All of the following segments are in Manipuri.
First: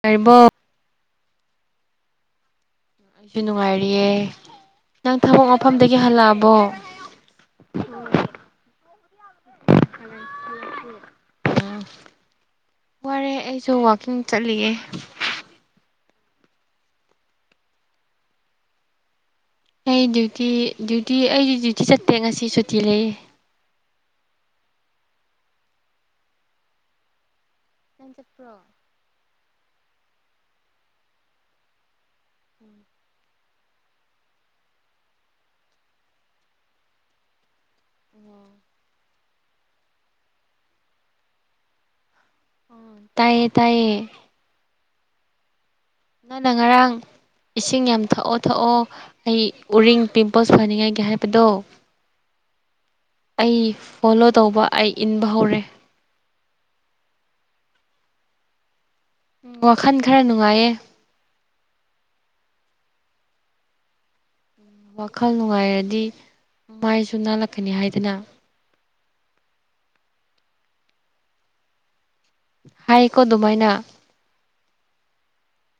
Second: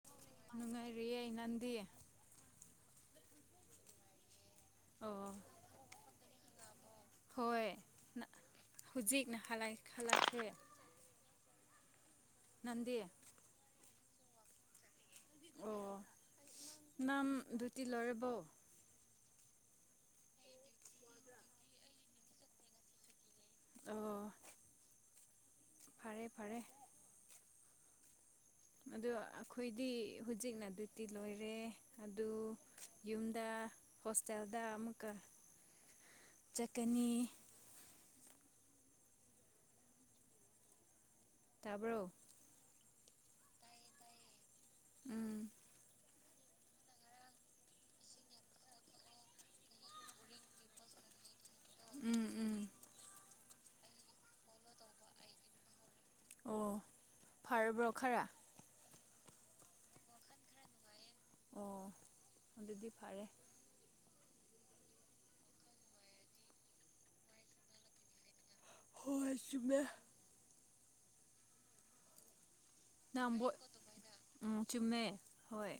ꯇꯔꯤꯕꯣ ꯔꯤꯑꯦ ꯅꯪꯗꯤ ꯑꯩꯁꯨ ꯅꯨꯡꯉꯥꯏꯔꯤꯌꯦ ꯅꯪ ꯑꯣ ꯊꯕꯛ ꯃꯐꯝꯗꯒꯤ ꯍꯜꯂꯛꯑꯕꯣ ꯍꯧꯖꯤꯛ ꯅꯍꯥꯟ ꯈꯜꯂꯛ ꯈꯔꯦ ꯋꯥꯔꯦ ꯑꯩꯁꯨ ꯋꯥꯀꯤꯡ ꯆꯠꯂꯤꯌꯦ ꯑꯣ ꯅꯝ ꯙꯨꯇ ꯂꯣꯏꯔꯕꯧ ꯑꯩ ꯗ꯭ꯌꯨꯇꯤ ꯗ꯭ꯌꯨꯇꯤ ꯑꯩꯗꯤ ꯗ꯭ꯌꯨꯇꯤ ꯆꯠꯇꯦ ꯉꯁꯤ ꯁꯨꯇꯤ ꯂꯩꯌꯦ ꯑꯣ ꯐꯔꯦ ꯐꯔꯦ ꯅꯪ ꯆꯠ꯭ꯄꯔꯣ ꯑꯗꯨ ꯑꯩꯈꯣꯏꯗꯤ ꯍꯧꯖꯤꯛꯅ ꯑꯗꯨꯇꯤ ꯂꯣꯏꯔꯦ ꯑꯗꯨ ꯌꯨꯝꯗ ꯍꯣꯁꯇꯦꯜꯗ ꯑꯃꯨꯛꯀꯥ [inaudible] ꯆꯠꯀꯅꯤ ꯇꯥꯕ꯭ꯔꯣ ꯎ ꯇꯥꯏꯌꯦ ꯇꯥꯏꯌꯦ ꯎꯝ ꯅꯪꯅ ꯉꯔꯥꯡ ꯏꯁꯤꯡ ꯌꯥꯝ ꯊꯛꯑꯣ ꯊꯛꯑꯣ ꯑꯩ ꯎꯔꯤꯡ ꯄꯤꯝꯄꯜꯁ ꯐꯅꯤꯡꯉꯥꯏꯒꯤ ꯍꯥꯏꯕꯗꯣ ꯎꯝ ꯎꯝ ꯑꯩ ꯐꯣꯂꯣ ꯇꯧꯕ ꯑꯩ ꯏꯟꯕ ꯍꯧꯔꯦ ꯑꯣ ꯐꯔꯕ꯭ꯔꯣ ꯈꯔ ꯎ ꯋꯥꯈꯜ ꯈꯔ ꯅꯨꯡꯉꯥꯏꯌꯦ ꯑꯣ ꯑꯗꯨꯗꯤ ꯐꯔꯦ ꯋꯥꯈꯜ ꯅꯨꯡꯉꯥꯏꯔꯗꯤ ꯃꯥꯏꯁꯨ ꯅꯥꯜꯂꯛꯀꯅꯤ ꯍꯥꯏꯗꯅ ꯍꯣꯏ ꯆꯨꯝꯃꯦ ꯍꯥꯏꯀꯣ ꯅꯪ ꯕꯣꯏ ꯑꯗꯨꯃꯥꯏꯅ ꯎꯝ ꯆꯨꯨꯝꯃꯦ ꯍꯣꯏ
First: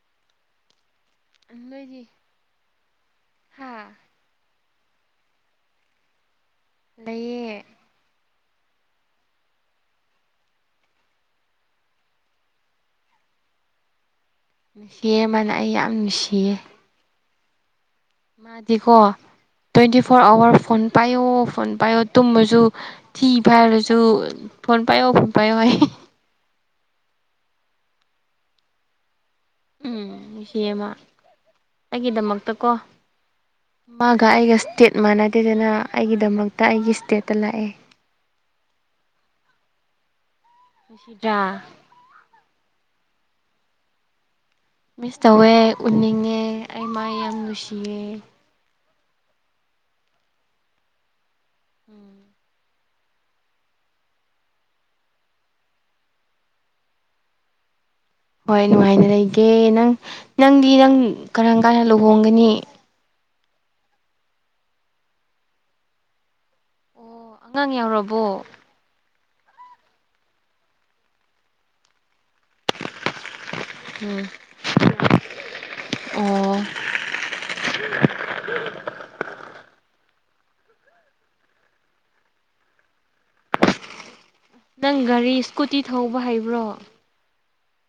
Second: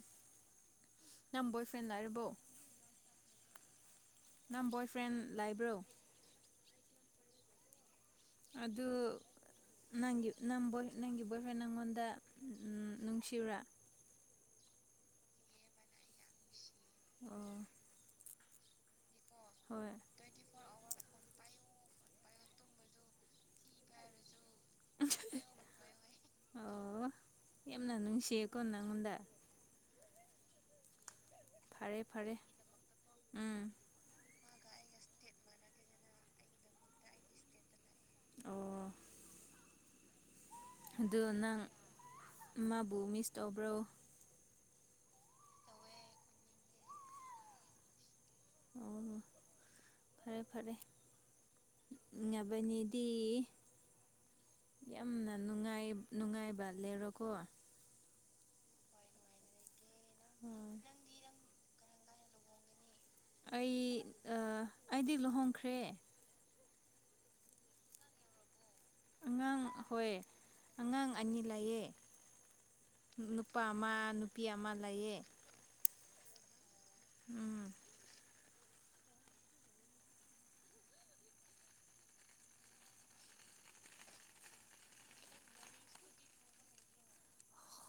ꯅꯪ ꯕꯣꯏꯐ꯭ꯔꯦꯟ ꯂꯩꯔꯕꯣ ꯍꯥꯥ ꯅꯪ ꯕꯣꯏ ꯐ꯭ꯔꯦꯟ ꯂꯥꯏꯕ꯭ꯔꯣ ꯂꯩꯌꯦ ꯑꯗꯨ ꯅꯪꯒꯤ ꯅ ꯅꯪꯒꯤ ꯕꯣꯏꯐ꯭ꯔꯦꯟ ꯅꯪꯉꯣꯟꯗ ꯅꯨꯡꯁꯤꯕ꯭ꯔꯥ ꯅꯨꯡꯁꯤ ꯃꯥꯅ ꯑꯩ ꯌꯥꯝ ꯅꯨꯡꯁꯤꯌꯦ ꯑꯣ ꯃꯥꯗꯤꯀꯣ ꯍꯣꯏ ꯇ꯭ꯋꯦꯟꯇꯤ ꯐꯣꯔ ꯑꯋꯥꯔ ꯐꯣꯟ ꯄꯥꯏꯌꯣ ꯐꯣꯟ ꯄꯥꯏꯌꯣ ꯇꯨꯝꯕꯁꯨ ꯊꯤ ꯐꯥꯏꯔꯁꯨ ꯐꯣꯟ ꯄꯥꯏꯌꯣ ꯐꯣꯟ ꯄꯥꯏꯌꯣ ꯍꯥꯏ ꯑꯣ ꯌꯥꯝꯅ ꯅꯨꯡꯁꯤꯀꯣ ꯅꯪꯑꯣꯟꯗ ꯎꯝ ꯏꯆꯃ ꯐꯔꯦ ꯐꯔꯦ ꯑꯩꯒꯤꯗꯃꯛꯇꯀꯣ ꯎꯝ ꯃꯥꯒ ꯑꯩꯒ ꯏꯁꯇꯦꯠ ꯃꯥꯟꯅꯗꯦꯗꯅ ꯑꯩꯒꯤꯗꯃꯛꯇ ꯑꯩꯒꯤ ꯏꯁꯇꯦꯠꯇ ꯂꯥꯛꯑꯦ ꯑꯣ ꯑꯗꯨ ꯁꯤꯔꯥ ꯅꯪ ꯃꯥꯕꯨ ꯃꯤꯁ ꯇꯧꯕ꯭ꯔꯣ ꯃꯤꯁ ꯇꯧꯋꯦ ꯎꯅꯤꯡꯉꯦ ꯑꯩ ꯃ ꯌꯥꯝ ꯅꯨꯡꯁꯤꯌꯦ ꯑꯣ ꯐꯔꯦ ꯐꯔꯦ ꯎꯝ ꯌꯥꯕꯅꯤ [unintelligible] ꯌꯥꯝꯅ ꯅꯨꯡꯉꯥꯏꯕ ꯂꯩꯔꯣꯀꯣ ꯍꯣꯏ ꯅꯨꯡꯉꯥꯏꯅ ꯂꯩꯒꯦ ꯅꯪ ꯅꯪꯗꯤ ꯅꯪ ꯀꯔꯝ ꯀꯥꯟꯗ ꯂꯨꯍꯣꯡꯒꯅꯤ ꯑꯩ ꯑꯩꯗꯤ ꯂꯨꯍꯣꯡꯈ꯭ꯔꯦ ꯑꯣ ꯑꯉꯥꯡ ꯌꯥꯎꯔꯕꯣ ꯑꯉꯥꯡ ꯍꯣꯏ ꯑꯉꯥꯡ ꯑꯅꯤ ꯂꯑꯦ ꯅꯨꯄꯥ ꯑꯃ ꯎꯝ ꯅꯨꯄꯤ ꯑꯃ ꯂꯩꯌꯦ ꯑꯣ ꯎꯝ ꯅꯪ ꯒꯥꯔꯤ ꯏꯁꯀꯨꯇꯤ ꯊꯧꯕ ꯍꯩꯕ꯭ꯔꯣ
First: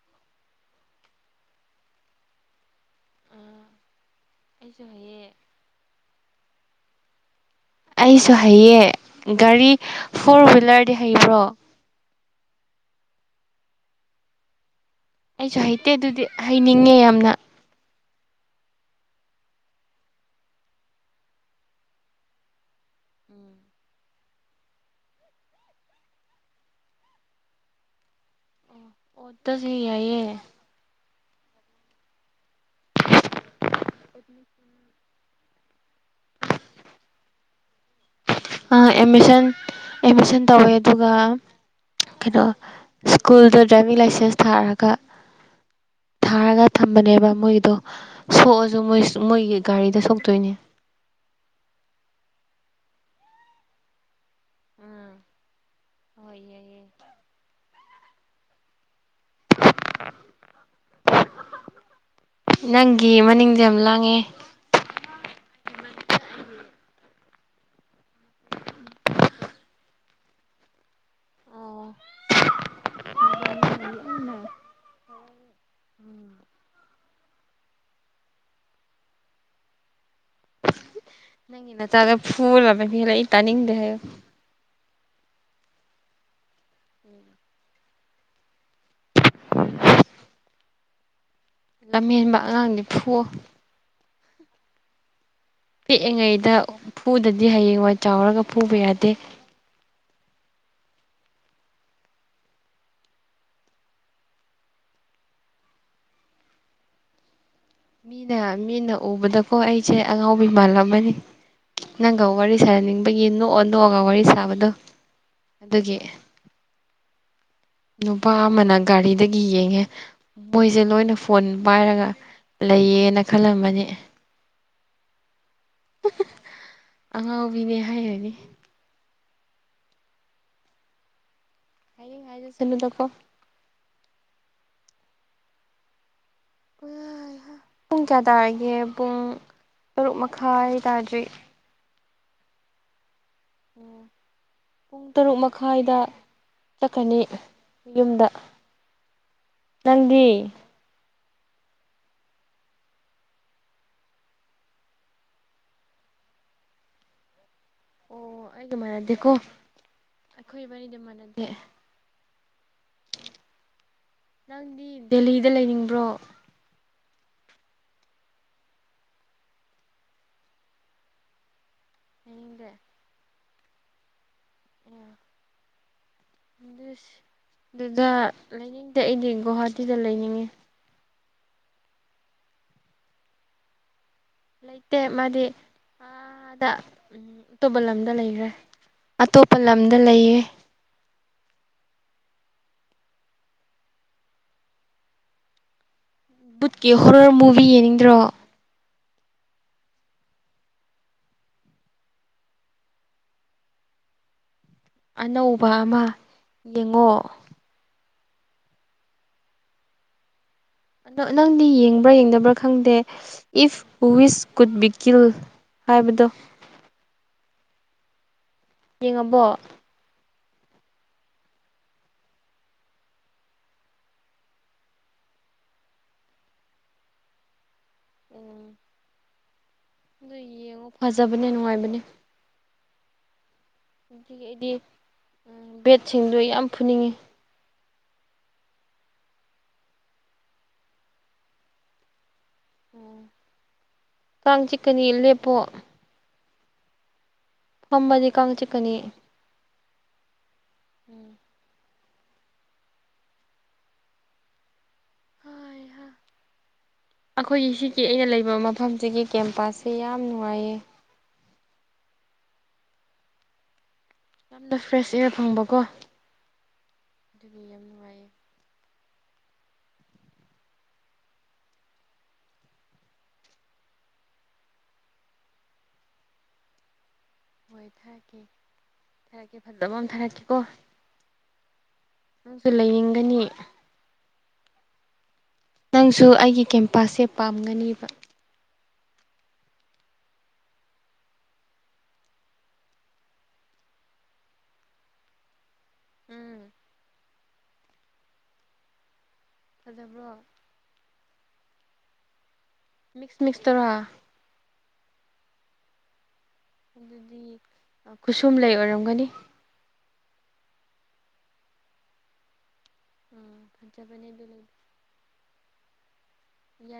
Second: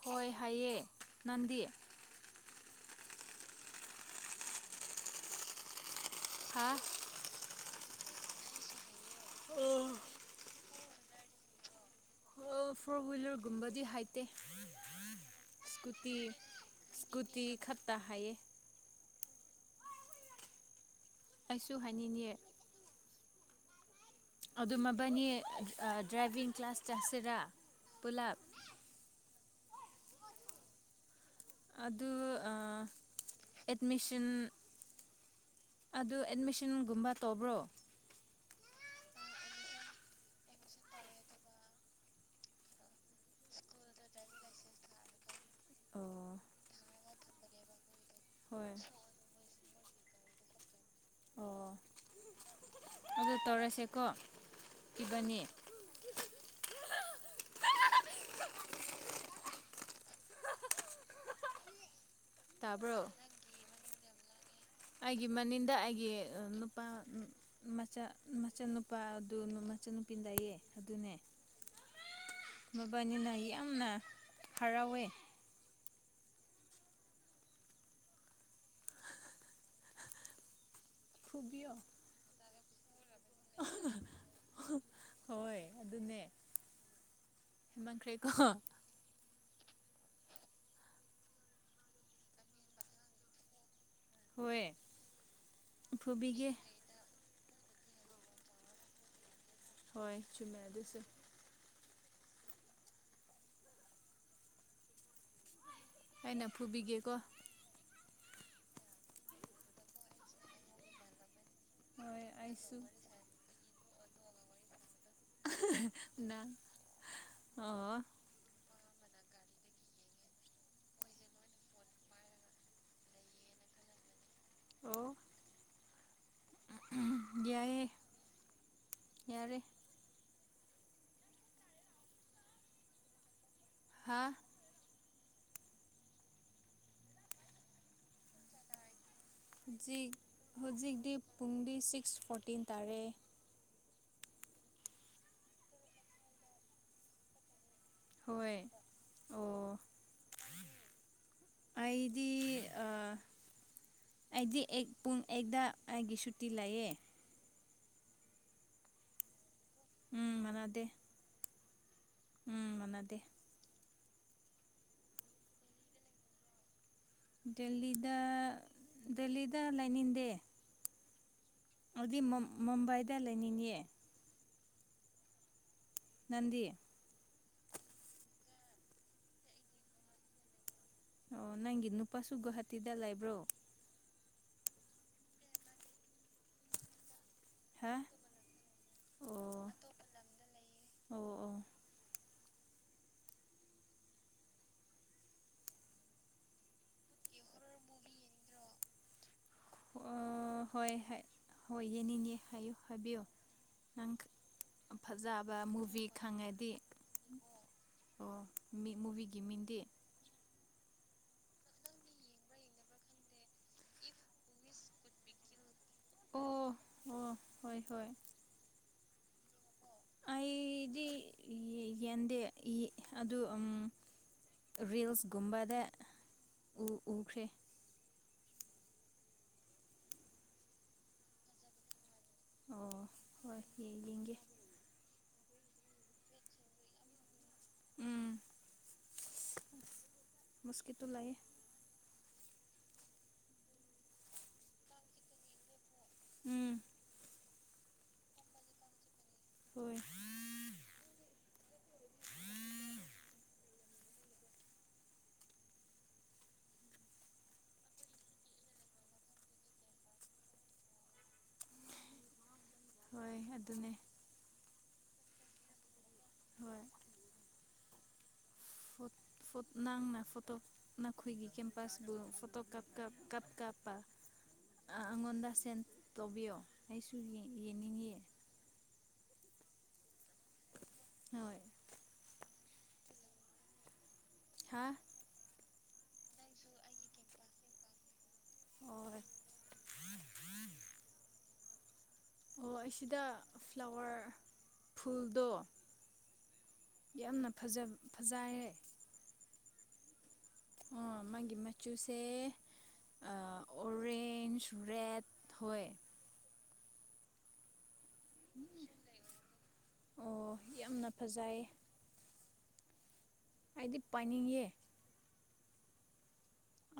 ꯍꯣꯏ ꯍꯥꯏꯌꯦ ꯅꯪꯗꯤ ꯑꯩꯁꯨ ꯍꯌꯦ ꯍꯥ ꯑꯩꯁꯨ ꯍꯩꯌꯦ ꯒꯥꯔꯤ ꯐꯣꯔ ꯍ꯭ꯋꯤꯂꯔꯗꯤ ꯍꯩꯕ꯭ꯔꯣ ꯑꯣ ꯐꯣꯔ ꯍ꯭ꯋꯤꯂꯔꯒꯨꯝꯕꯗꯤ ꯍꯥꯏꯇꯦ ꯑꯩꯁꯨ ꯍꯩꯇꯦ ꯑꯗꯨꯗꯤ ꯍꯩꯅꯤꯡꯉꯦ ꯌꯥꯝꯅ ꯇꯌꯦ ꯑꯩꯁꯨ ꯍꯥꯏꯅꯤꯡꯉꯦ ꯎꯝ ꯑꯗꯨ ꯃꯕꯥꯅꯤ ꯗ꯭ꯔꯥꯏꯚꯡ ꯀ꯭ꯂꯥꯁ ꯆꯥꯁꯤꯔꯥ ꯄꯨꯂꯞ ꯑꯣꯗ ꯁ ꯌꯥꯌꯦ ꯑꯗꯨ ꯑ ꯑꯦꯠꯃꯤꯁꯟ ꯑꯗꯨ ꯑꯦꯠꯃꯤꯁꯟꯒꯨꯝꯕ ꯇꯧꯕ꯭ꯔꯣ ꯑꯃꯤꯁꯟ ꯑꯦꯃꯤꯁꯟ ꯇꯧꯋꯦ ꯑꯗꯨꯒ ꯀꯩꯅꯣ ꯁ꯭ꯀꯨꯜꯗ ꯗ꯭ꯔꯥꯏꯚꯤꯡ ꯂꯥꯏꯁꯦꯟꯁ ꯊꯥꯔꯒ ꯑꯣ ꯊꯥꯔꯒ ꯊꯝꯕꯅꯦꯕ ꯃꯣꯏꯗꯣ ꯍꯣꯏ ꯁꯣꯛꯑꯁꯨ ꯃꯣꯏ ꯃꯣꯏꯒꯤ ꯒꯥꯔꯤꯗ ꯁꯣꯛꯇꯣꯏꯅꯦ ꯑꯣ ꯑꯗꯨ ꯇꯧꯔꯁꯦꯀꯣ ꯑꯝ ꯏꯕꯥꯅꯤ ꯍꯏꯌꯦꯌꯦ [unintelligible] ꯇꯥꯕ꯭ꯔꯣ ꯅꯪꯒꯤ ꯃꯅꯤꯡꯗꯤ ꯌꯥꯝ ꯂꯥꯡꯉꯦ ꯑꯩꯒꯤ ꯃꯅꯤꯡꯗ ꯑꯩꯒꯤ ꯅꯨꯄꯥ ꯃꯆꯥ ꯃꯆꯥ ꯅꯨꯨꯄꯥ ꯑꯗꯨ ꯃꯁꯨ ꯅꯨꯄꯤ ꯂꯏꯌꯦ ꯑꯗꯨꯅꯦ ꯑ ꯃꯕꯥꯅꯤꯅ ꯌꯥꯝꯅ ꯂꯥꯡꯉꯦ ꯌꯥꯝꯅ ꯍꯔꯥꯎꯋꯦ ꯐꯨꯕꯤꯌꯣ ꯅꯅ ꯆꯒ ꯐꯨꯜ ꯐꯂ ꯏꯇꯅꯤ ꯍꯥꯏ ꯍꯣꯏ ꯑꯗꯨꯅꯦ ꯍꯦꯟꯃꯟꯈ꯭ꯔꯦꯀꯣ ꯂꯝꯍꯦꯟꯕ ꯑꯉꯥꯡꯗꯤ ꯐꯨꯋꯣ ꯍꯣꯌꯦ ꯄꯤꯛꯏꯉꯩꯗ ꯐꯨꯗꯗꯤ ꯍꯌꯦꯡꯋꯥꯏ ꯆꯥꯎꯔꯒ ꯐꯨꯕ ꯌꯥꯗꯦ ꯍꯣꯏ ꯆ ꯃꯗꯁ ꯑꯩꯅ ꯐꯨꯕꯤꯒꯀꯣ ꯃꯤꯅ ꯃꯤꯅ ꯎꯕꯗꯀꯣ ꯑꯩꯁꯦ ꯑꯉꯥꯎꯕꯤꯤ ꯃꯥꯜꯂꯝ ꯑꯃꯅꯤ ꯍꯣꯏ ꯅꯪꯒ ꯋꯥꯔꯤ ꯑꯩꯁꯨ ꯁꯥꯍꯅꯤꯡꯕꯒꯤ ꯅꯣꯛꯑ ꯅꯣꯛꯑꯒ ꯋꯥꯔꯤ ꯁꯥꯕꯗꯣ ꯑꯗꯨꯒꯤ ꯅ [unintelligible] ꯅꯨꯄꯥ ꯑꯃꯅ ꯒꯥꯔꯤꯗꯒꯤ ꯌꯦꯡꯉꯦ ꯃꯣꯏꯁꯦ ꯂꯣꯏꯅ ꯐꯣꯟ ꯄꯥꯏꯔꯒ ꯂꯩꯌꯦꯅ ꯈꯜꯂꯝꯕꯅꯤ ꯑꯣ ꯑꯉꯥꯎꯕꯤꯅꯦ ꯌꯥꯏꯌꯦ ꯍꯥꯏꯔꯅꯤ ꯌꯥꯔꯦ ꯍꯥꯏꯌꯦꯡ ꯍꯥꯏꯗ ꯁꯂꯨꯗꯀꯣ ꯍꯥꯥ ꯑ ꯄꯨꯡ ꯀꯌꯥ ꯇꯒꯦ ꯄꯨꯡ ꯍꯧꯖꯤꯛ ꯇꯔꯨꯛ ꯃꯈꯥꯏ ꯇꯥꯗ꯭ꯔꯤ ꯁꯤꯁ ꯐꯣꯔꯇꯤꯟ ꯇꯥꯔꯦ ꯑꯣ ꯄꯨꯡ ꯇꯔꯨꯛ ꯃꯈꯥꯏꯗ ꯆꯠꯀꯅꯤ ꯌꯨꯝꯗ ꯍꯣꯏ ꯑꯣ ꯅꯪꯗꯤ ꯑꯩꯗꯤ ꯑꯩꯗꯤ ꯄꯨꯡ ꯑꯛꯇ ꯑꯩꯒꯤ ꯁꯨꯇꯤ ꯂꯩꯑꯦ ꯑꯣ ꯑꯩꯒ ꯃꯥꯟꯅꯗꯦꯀꯣ ꯎꯝ ꯑꯩꯈꯣꯏ ꯃꯥꯟꯅꯗꯦ ꯋꯥꯔꯤꯔꯤꯗꯤ ꯃꯥꯟꯅꯗꯦ ꯎꯝ ꯃꯅꯥꯗꯤ ꯅꯪꯗꯤ ꯗꯦꯍꯤꯗ ꯂꯩꯅꯤꯡꯕ꯭ꯔꯣ ꯗꯗ ꯗꯦꯜꯂꯤꯗ ꯂꯩꯅꯤꯡꯗꯦ ꯑꯗꯨꯗꯤ ꯂꯩꯅꯤꯡꯗꯦ ꯃꯨꯝꯕꯥꯏꯗ ꯂꯩꯅꯤꯡꯅꯤꯌꯦ ꯅꯪꯗꯤ ꯑꯣꯗꯁ ꯑꯗꯨꯗ ꯂꯩꯅꯤꯡꯗꯦ ꯑꯩꯗꯤ ꯒꯨꯍꯥꯇꯤꯗ ꯂꯩꯅꯤꯡꯉꯤ ꯑꯣ ꯅꯪꯒꯤ ꯅꯨꯄꯥꯁꯨ ꯒꯨꯍꯥꯇꯤꯗ ꯂꯩꯕ꯭ꯔꯣ ꯂꯩ ꯂꯩꯇ ꯃꯥꯗꯤ ꯑꯗ ꯎꯝ ꯑꯇꯣꯞꯄ ꯍꯥ ꯂꯝꯗ ꯂꯩꯈ꯭ꯔꯦ ꯑꯇꯣꯞꯄ ꯑꯣ ꯂꯝꯗ ꯂꯩꯌꯦ ꯑꯣ ꯑꯣ ꯕꯨꯠꯀꯤ ꯍꯣꯔꯔ ꯃꯨꯚꯤ ꯌꯦꯡꯅꯤꯡꯗ꯭ꯔꯣ [inaudible] ꯑꯣ ꯍꯣꯏ ꯍꯣꯏ ꯏꯅꯤꯅꯦ ꯍꯥꯏꯌꯨ ꯍꯥꯏꯕꯤꯌꯣ ꯅꯪ ꯐꯖꯕ ꯑꯅꯧꯕ ꯑꯃ ꯃꯨꯚꯤ ꯈꯪꯉꯗꯤ ꯌꯦꯡꯉꯣ ꯑꯣ ꯃꯤꯠ ꯃꯨꯚꯤꯒꯤ ꯃꯤꯗꯤ ꯅꯪꯗꯤ ꯌꯦꯡꯕ꯭ꯔꯥ ꯌꯦꯡꯗꯕ꯭ꯔꯥ ꯈꯪꯗꯦ ꯏꯐ ꯋꯤꯁ ꯀꯒꯨꯠ ꯕꯤꯤꯀꯤꯤꯜ ꯍꯥꯏꯕꯗꯣ ꯑꯣ ꯑꯣ ꯍꯣꯏ ꯍꯣꯏ ꯌꯦꯡꯉꯕꯣ ꯑꯩꯗꯤ ꯌꯦꯟꯗꯦ ꯑꯗꯨ ꯔꯜꯁꯒꯨꯝꯕꯗ ꯎ ꯎꯈ꯭ꯔꯦ ꯎꯝ ꯑꯗꯨ ꯌꯦꯡꯉꯣ ꯐꯖꯕꯅꯦ ꯅꯨꯡꯉꯥꯏꯕꯅꯦ ꯑꯣ ꯍꯣꯏ ꯏꯇ ꯌꯦꯡꯒꯦ ꯑꯗꯨ ꯕꯦꯠꯁꯤꯡꯗꯣ ꯌꯥꯝ ꯐꯨꯅꯤꯡꯉꯤ ꯃꯁꯀꯤꯇꯨ ꯂꯥꯏ ꯑꯣ ꯀꯥꯡꯥꯡ ꯆꯤꯛꯀꯅꯤ ꯂꯦꯞꯄꯣ ꯎꯝ ꯐꯝꯕꯅꯤ ꯀꯪ ꯆ ꯀꯅꯤ ꯍꯣꯏ ꯍꯣꯏ ꯍ ꯑꯩꯈꯣꯏꯒꯤ ꯁꯤꯒꯤ ꯑꯩꯅ ꯂꯩꯕ ꯃꯐꯝꯁꯤꯒꯤ ꯀꯦꯝꯄꯁꯁꯦ ꯌꯥꯝ ꯅꯨꯡꯉꯥꯏꯌꯦ ꯍꯣꯏ ꯑꯗꯨꯅꯦ ꯌꯥꯝꯅ ꯐ꯭ꯔꯦꯁ ꯏꯌꯥꯔ ꯐꯪꯕꯀꯣ ꯍꯣꯏ ꯑꯗꯨꯗꯤ ꯌꯥꯝ ꯅꯨꯡꯉꯥꯏꯌꯦ ꯍ ꯅꯪꯅ ꯐꯣꯇꯣ ꯅꯈꯣꯏꯒꯤ ꯀꯦꯝꯄꯥꯁꯄꯨ ꯐꯣꯇꯣꯞ ꯀꯥꯞ ꯀꯥꯞꯄ ꯑꯩꯉꯣꯟꯗ ꯁꯦꯟ ꯇꯧꯕꯤꯌꯣ ꯑꯩꯁꯨ ꯌꯦ [unintelligible] ꯀꯣ ꯍꯣꯏ ꯅꯪꯁꯨ ꯂꯩꯅꯤꯡꯒꯅꯤ ꯍꯥ ꯅꯪꯁꯨ ꯑꯩꯒꯤ ꯀꯦꯝꯄꯥꯁꯁꯦ ꯄꯥꯝꯒꯅꯦꯕ ꯍꯣꯏ ꯑꯣ ꯑꯩ ꯁꯤꯗ ꯐ꯭ꯂꯥꯋꯔ ꯐꯨꯜꯗꯣ ꯎꯝ ꯌꯥꯝꯅ ꯐꯖ ꯐꯖꯥꯏꯔꯦ ꯐꯖꯕ꯭ꯔꯣ ꯑꯣ ꯃꯥꯒꯤ ꯃꯆꯨꯁꯦ ꯃꯤꯛꯁ ꯃꯤꯛꯁ ꯇꯔꯥ ꯑꯣꯔꯦꯟꯖ ꯔꯦꯠ ꯍꯣꯏ ꯑꯗꯨꯗꯤ ꯈꯨꯠꯁꯨꯨꯝ ꯂꯩ ꯑꯣꯏꯔꯝꯒꯅꯤ ꯑꯣ ꯌꯥꯝꯅ ꯐꯖꯩ ꯎꯝ ꯑꯩꯗꯤ ꯈꯖꯄꯅꯤ ꯑꯗꯨ ꯂꯩ ꯄꯥꯏꯅꯤꯡꯉꯦ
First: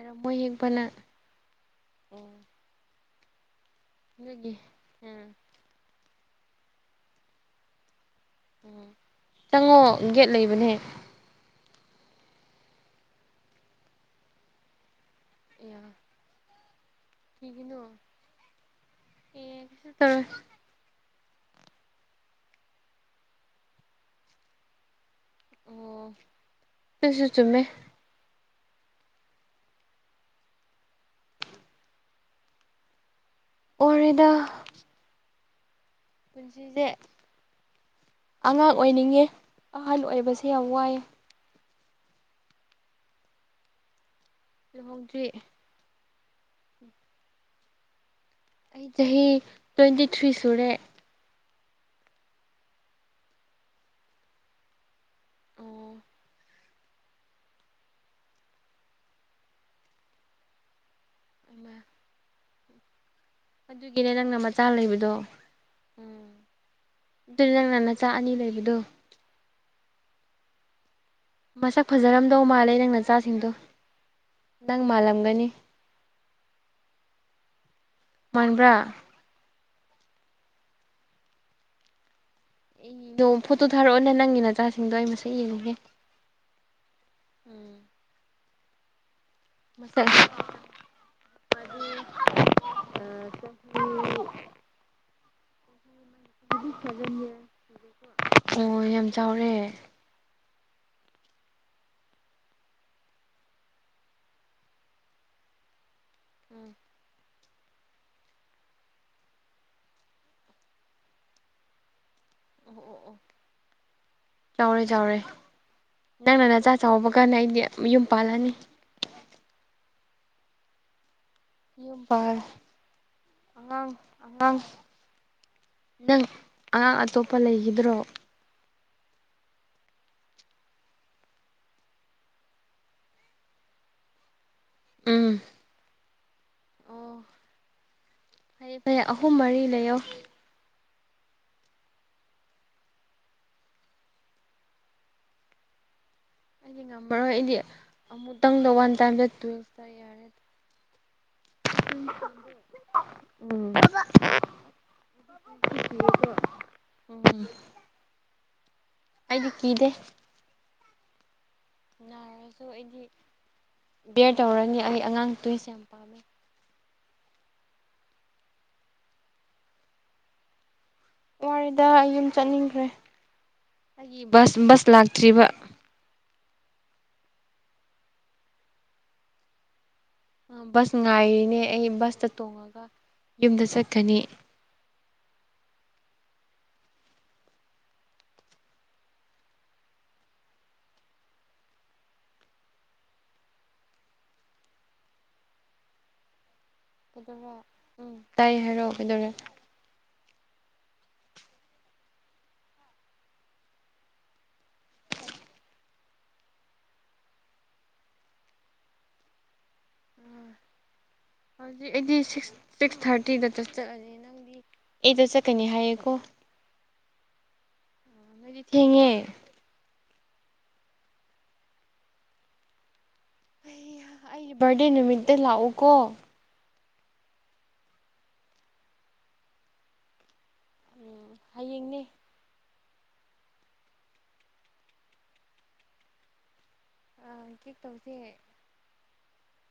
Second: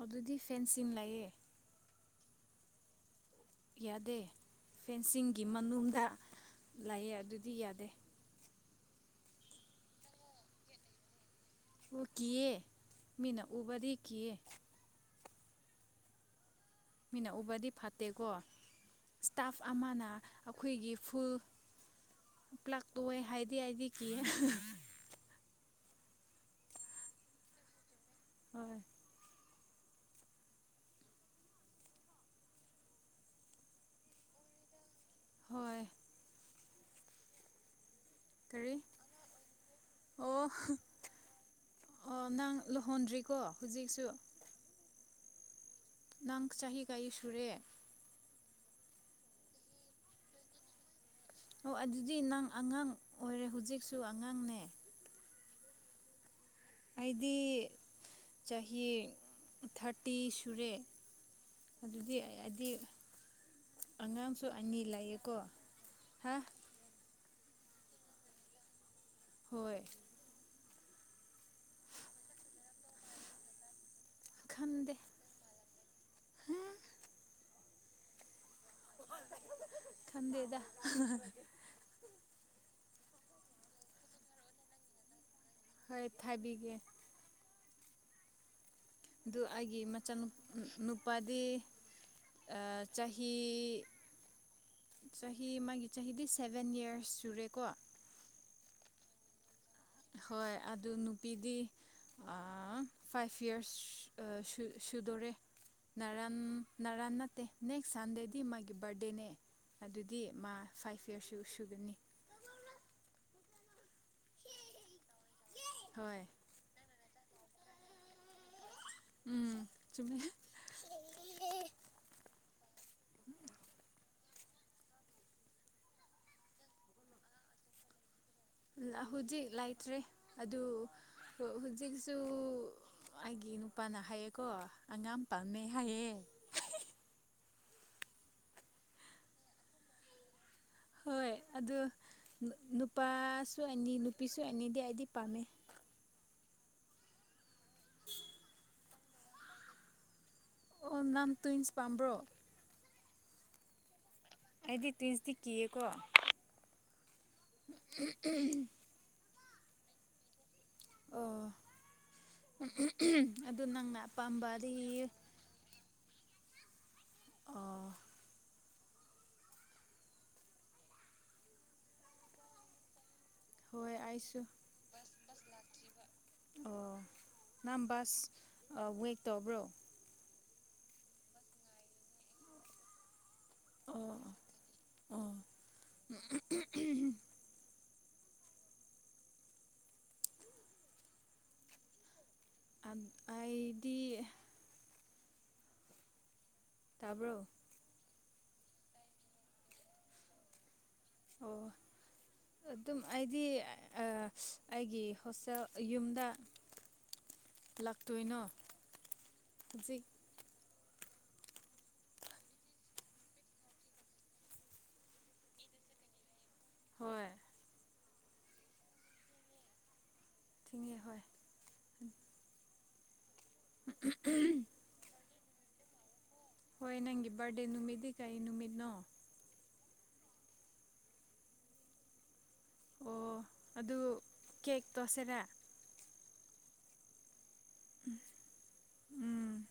ꯑꯗꯨꯗꯤ ꯍꯦꯛꯄꯅ ꯐꯦꯟꯁꯤꯡ ꯂꯩꯌꯦ ꯑꯣ ꯌꯥꯗꯦ ꯅꯣꯏꯒꯤ ꯎꯝ ꯐꯦꯟꯁꯤꯡꯒꯤ ꯃꯅꯨꯡꯗ ꯂꯥꯛꯑꯦ ꯑꯗꯨꯗꯤ ꯌꯥꯗꯦ ꯎ ꯆꯪꯉꯣ ꯒꯦꯠ ꯂꯩꯕꯅꯦ ꯑꯣ ꯀꯑ ꯃꯤꯅ ꯎꯕꯗꯤ ꯀꯦ ꯏ ꯃꯤꯅꯛ ꯎꯕꯗꯤ ꯐꯠꯇꯦꯀꯣ ꯏꯁꯇꯥꯐ ꯑꯦ ꯀꯩꯁꯨ ꯑꯃꯅ ꯇꯧꯔꯣꯏ ꯑꯩꯈꯣꯏꯒꯤ ꯐꯨꯜ ꯄ꯭ꯂꯥꯛꯇꯣꯋꯦ ꯍꯥꯏꯗꯤ ꯍꯥꯏꯗꯤ ꯀꯤꯑꯦ ꯑꯣ ꯑꯩꯁꯨ ꯆꯨꯝꯃꯦ ꯍꯣꯏ ꯑꯣꯏꯗ ꯍꯣꯏ ꯁꯤꯁꯦ ꯑꯉꯥꯡ ꯀꯔꯤ ꯑꯣꯏꯅꯤꯡꯉꯦ ꯑꯍꯜ ꯑꯣꯏꯕꯁꯦ ꯑꯣ ꯌꯥꯝ ꯋꯥꯏꯑꯦ ꯑꯣ ꯅꯪ ꯂꯨꯍꯣꯟꯗ꯭ꯔꯤꯀꯣ ꯍꯧꯖꯤꯛꯁꯨ ꯂꯨꯍꯧꯗ꯭ꯔꯤ ꯅꯪ ꯆꯍꯤꯒꯥꯏ ꯁꯨꯔꯦ ꯑꯩ ꯆꯍꯤ ꯇ꯭ꯋꯦꯟꯇꯤ ꯊ꯭ꯔꯤ ꯁꯨꯔꯦ ꯑꯣ ꯑꯗꯨꯗꯤ ꯅꯪ ꯑꯉꯥꯡ ꯑꯣꯏꯔꯦ ꯍꯧꯖꯤꯛꯁꯨ ꯑꯉꯥꯡꯅꯦ ꯎꯝ ꯑꯩꯗꯤ ꯆꯍꯤ ꯊꯥꯔꯇꯤ ꯁꯨꯔꯦ ꯑꯃ ꯑꯗꯨꯗꯤ ꯑꯩꯗꯤ ꯑꯗꯨꯒꯤꯅꯦ ꯅꯪꯅ ꯑꯉꯥꯡꯁꯨ ꯃꯆꯥ ꯑꯅꯤ ꯂꯩꯕꯗꯣ ꯂꯩꯌꯦꯀꯣ ꯎꯝ ꯍꯥ ꯑꯗꯨꯗꯤ ꯅꯪꯅ ꯅꯆꯥ ꯑꯅꯤ ꯂꯩꯕꯗꯣ ꯍꯣꯏ ꯃꯁꯛ ꯐꯖꯔꯝꯗꯧ ꯃꯥꯜꯂꯦ ꯅꯪ ꯅꯆꯥꯁꯤꯡꯗꯣ ꯅꯪ ꯈꯟꯗꯦ ꯃꯥꯜꯂꯝꯒꯅꯤ ꯃꯥꯟꯕ꯭ꯔꯥ ꯈꯟꯗꯦꯗ ꯑꯦ ꯅꯣꯡ ꯐꯣꯇꯣ ꯊꯥꯔꯛꯑꯣꯅꯦ ꯅꯪꯒꯤ ꯅꯆꯥꯁꯤꯡꯗꯣ ꯑꯩ ꯃꯁꯛ ꯌꯦꯡꯒꯦ ꯍꯣꯏ ꯊꯥꯕꯤꯦ ꯑꯗꯨ ꯑꯩꯒꯤ ꯃꯁꯛ ꯃꯆꯥꯨ ꯅꯨꯄꯥꯗꯤ ꯆꯍꯤ ꯆꯍꯤ ꯃꯥꯒꯤ ꯆꯍꯤꯗꯤ ꯁꯚꯦꯟ ꯌꯌꯥꯔꯁ ꯁꯨꯔꯦꯀꯣ ꯑꯣ ꯌꯥꯝ ꯆꯥꯎꯔꯦ ꯍꯣꯏ ꯑꯗꯨ ꯅꯨꯄꯤꯗꯤ ꯐꯥꯏꯚ ꯏꯔꯁ ꯁꯨꯗꯣꯔꯦ ꯅꯔꯥꯟ ꯅꯔꯥꯟ ꯅꯠꯇꯦ ꯅꯦꯛꯁ ꯁꯟꯗꯦꯗꯤ ꯃꯥꯒꯤ ꯕꯥꯔꯗꯦꯅꯦ ꯑꯗꯨꯗꯤ ꯃꯥ ꯐꯥꯏꯚ ꯏꯌꯔꯁꯁꯨ ꯁꯨꯒꯅꯤ ꯑꯣ ꯑꯣ ꯑꯣ ꯆꯥꯎꯔꯦ ꯆꯥꯎꯔꯦ ꯍꯣꯏ ꯅꯪꯅ ꯅꯆꯥꯥ ꯆꯥꯎꯕ ꯀꯅꯥꯏꯗꯤ ꯌꯨꯝ ꯄꯂꯅꯤ ꯎꯝ ꯆ ꯌꯨꯝꯕ ꯑꯉꯥꯡ ꯑꯉꯥꯡ ꯅꯪ ꯑꯉꯥꯡ ꯑꯇꯣꯞꯄ ꯂꯩꯈꯤꯗ꯭ꯔꯣ ꯍꯧꯖꯤꯛ ꯂꯩꯇ꯭ꯔꯦ ꯑꯗꯨ ꯍꯧꯖꯤꯛꯁꯨ ꯑꯩꯒꯤ ꯅꯨꯄꯥꯅ ꯍꯥꯏꯌꯦꯀꯣ ꯑꯉꯥꯡꯝ ꯎꯝ ꯄꯥꯝꯃꯦ ꯍꯥꯏꯌꯦ ꯐꯩꯦ ꯐꯔꯦ ꯑꯍꯨꯝ ꯃꯔꯤ ꯂꯩꯌꯣ ꯍꯣꯏ ꯑꯗꯨ ꯅꯨꯄꯥꯁꯨ ꯑꯅꯤ ꯅꯨꯄꯤꯁꯨ ꯑꯅꯤꯗꯤ ꯑꯩꯗꯤ ꯄꯥꯝꯃꯦ ꯑꯩꯗꯤ ꯉꯝꯃꯔꯣꯏ ꯑꯩꯗꯤ ꯑꯃꯨꯛꯇꯪꯗ ꯋꯥꯟ ꯇꯥꯏꯝꯗ ꯇꯨꯋꯇ ꯌꯥꯔꯦ ꯑꯣ ꯅꯝ ꯇꯨꯁ ꯄꯝ꯭ꯔꯣ ꯎꯝ ꯑꯩꯗꯤ ꯇꯨꯁꯇ ꯀꯤꯌꯦꯀꯣ ꯎꯝ ꯑꯩꯗꯤ ꯀꯤꯗꯦ ꯑꯣ ꯅꯥꯔꯁꯨ ꯑꯩꯗꯤ ꯑꯗꯨ ꯅꯪꯅ ꯕꯕꯤꯌꯔ ꯇꯧꯔꯅꯤ ꯑꯄꯥꯝꯕꯗꯤ ꯑꯩ ꯑꯉꯥꯡ ꯇꯣꯏ ꯁꯦꯝꯦ ꯄꯥꯥꯝꯃꯦ ꯑꯣ ꯋꯥꯔꯤꯗ ꯑꯩ ꯌꯨꯝ ꯆꯠꯅꯤꯡꯈ꯭ꯔꯦ ꯍꯣꯏ ꯑꯩꯒꯤ ꯑꯩꯁꯨ ꯕꯁ ꯕꯁ ꯂꯥꯛꯇ꯭ꯔꯤꯕ ꯑꯣ ꯅꯪ ꯕꯁ ꯋꯦꯦꯛ ꯇꯧꯕ꯭ꯔꯣ ꯕꯁ ꯉꯥꯏꯔꯤꯅꯦ ꯑꯩ ꯕꯁꯇ ꯇꯣꯡꯉꯒ ꯌꯨꯝꯗ ꯑꯣ ꯆꯠꯀꯅꯤ ꯑꯣ ꯑꯩꯗꯤ ꯇꯥꯕ꯭ꯔꯣ ꯀꯩꯗꯧꯔꯦ ꯎꯝ ꯇꯥꯏ ꯍꯥꯏꯔꯣ ꯀꯩꯗꯧꯔꯒꯦ ꯑꯣ [unintelligible] ꯑꯗꯨꯝ ꯑꯩꯗꯤ ꯑꯩꯒꯤ ꯍꯣꯁꯇꯦꯜ ꯌꯨꯝꯗ ꯂꯥꯛꯇꯣꯏꯅꯣ ꯍꯧꯖꯤꯛ ꯍꯧꯖꯤꯛ ꯑꯩꯗꯤꯁ ꯁꯤꯛꯁ ꯊꯥꯔꯇꯤꯗ ꯆꯠꯆꯠꯂꯁꯦ ꯅꯪꯗꯤ ꯑꯩꯗꯣ ꯆꯠꯀꯅꯤ ꯍꯥꯏꯌꯦꯀꯣ ꯍꯣꯏ ꯅꯣꯏꯗꯤ ꯊꯦꯡꯉꯦ ꯊꯤꯡꯦ ꯍꯣꯏ ꯑꯩꯒꯤ ꯕꯥꯔꯗꯦ ꯅꯨꯃꯤꯠꯇ ꯂꯥꯛꯎꯀꯣ ꯍꯣꯏ ꯅꯪꯒꯤ ꯕꯥꯔꯗꯦ ꯅꯨꯃꯤꯠꯗꯤ ꯀꯩ ꯅꯨꯃꯤꯠꯅꯣ ꯎꯝ ꯍꯌꯦꯡꯅꯦ ꯑꯣ ꯑꯗꯨ ꯀꯦꯛꯇꯣꯁꯤꯔ ꯑ ꯀꯦꯛ ꯇꯧꯁꯦ ꯎꯝ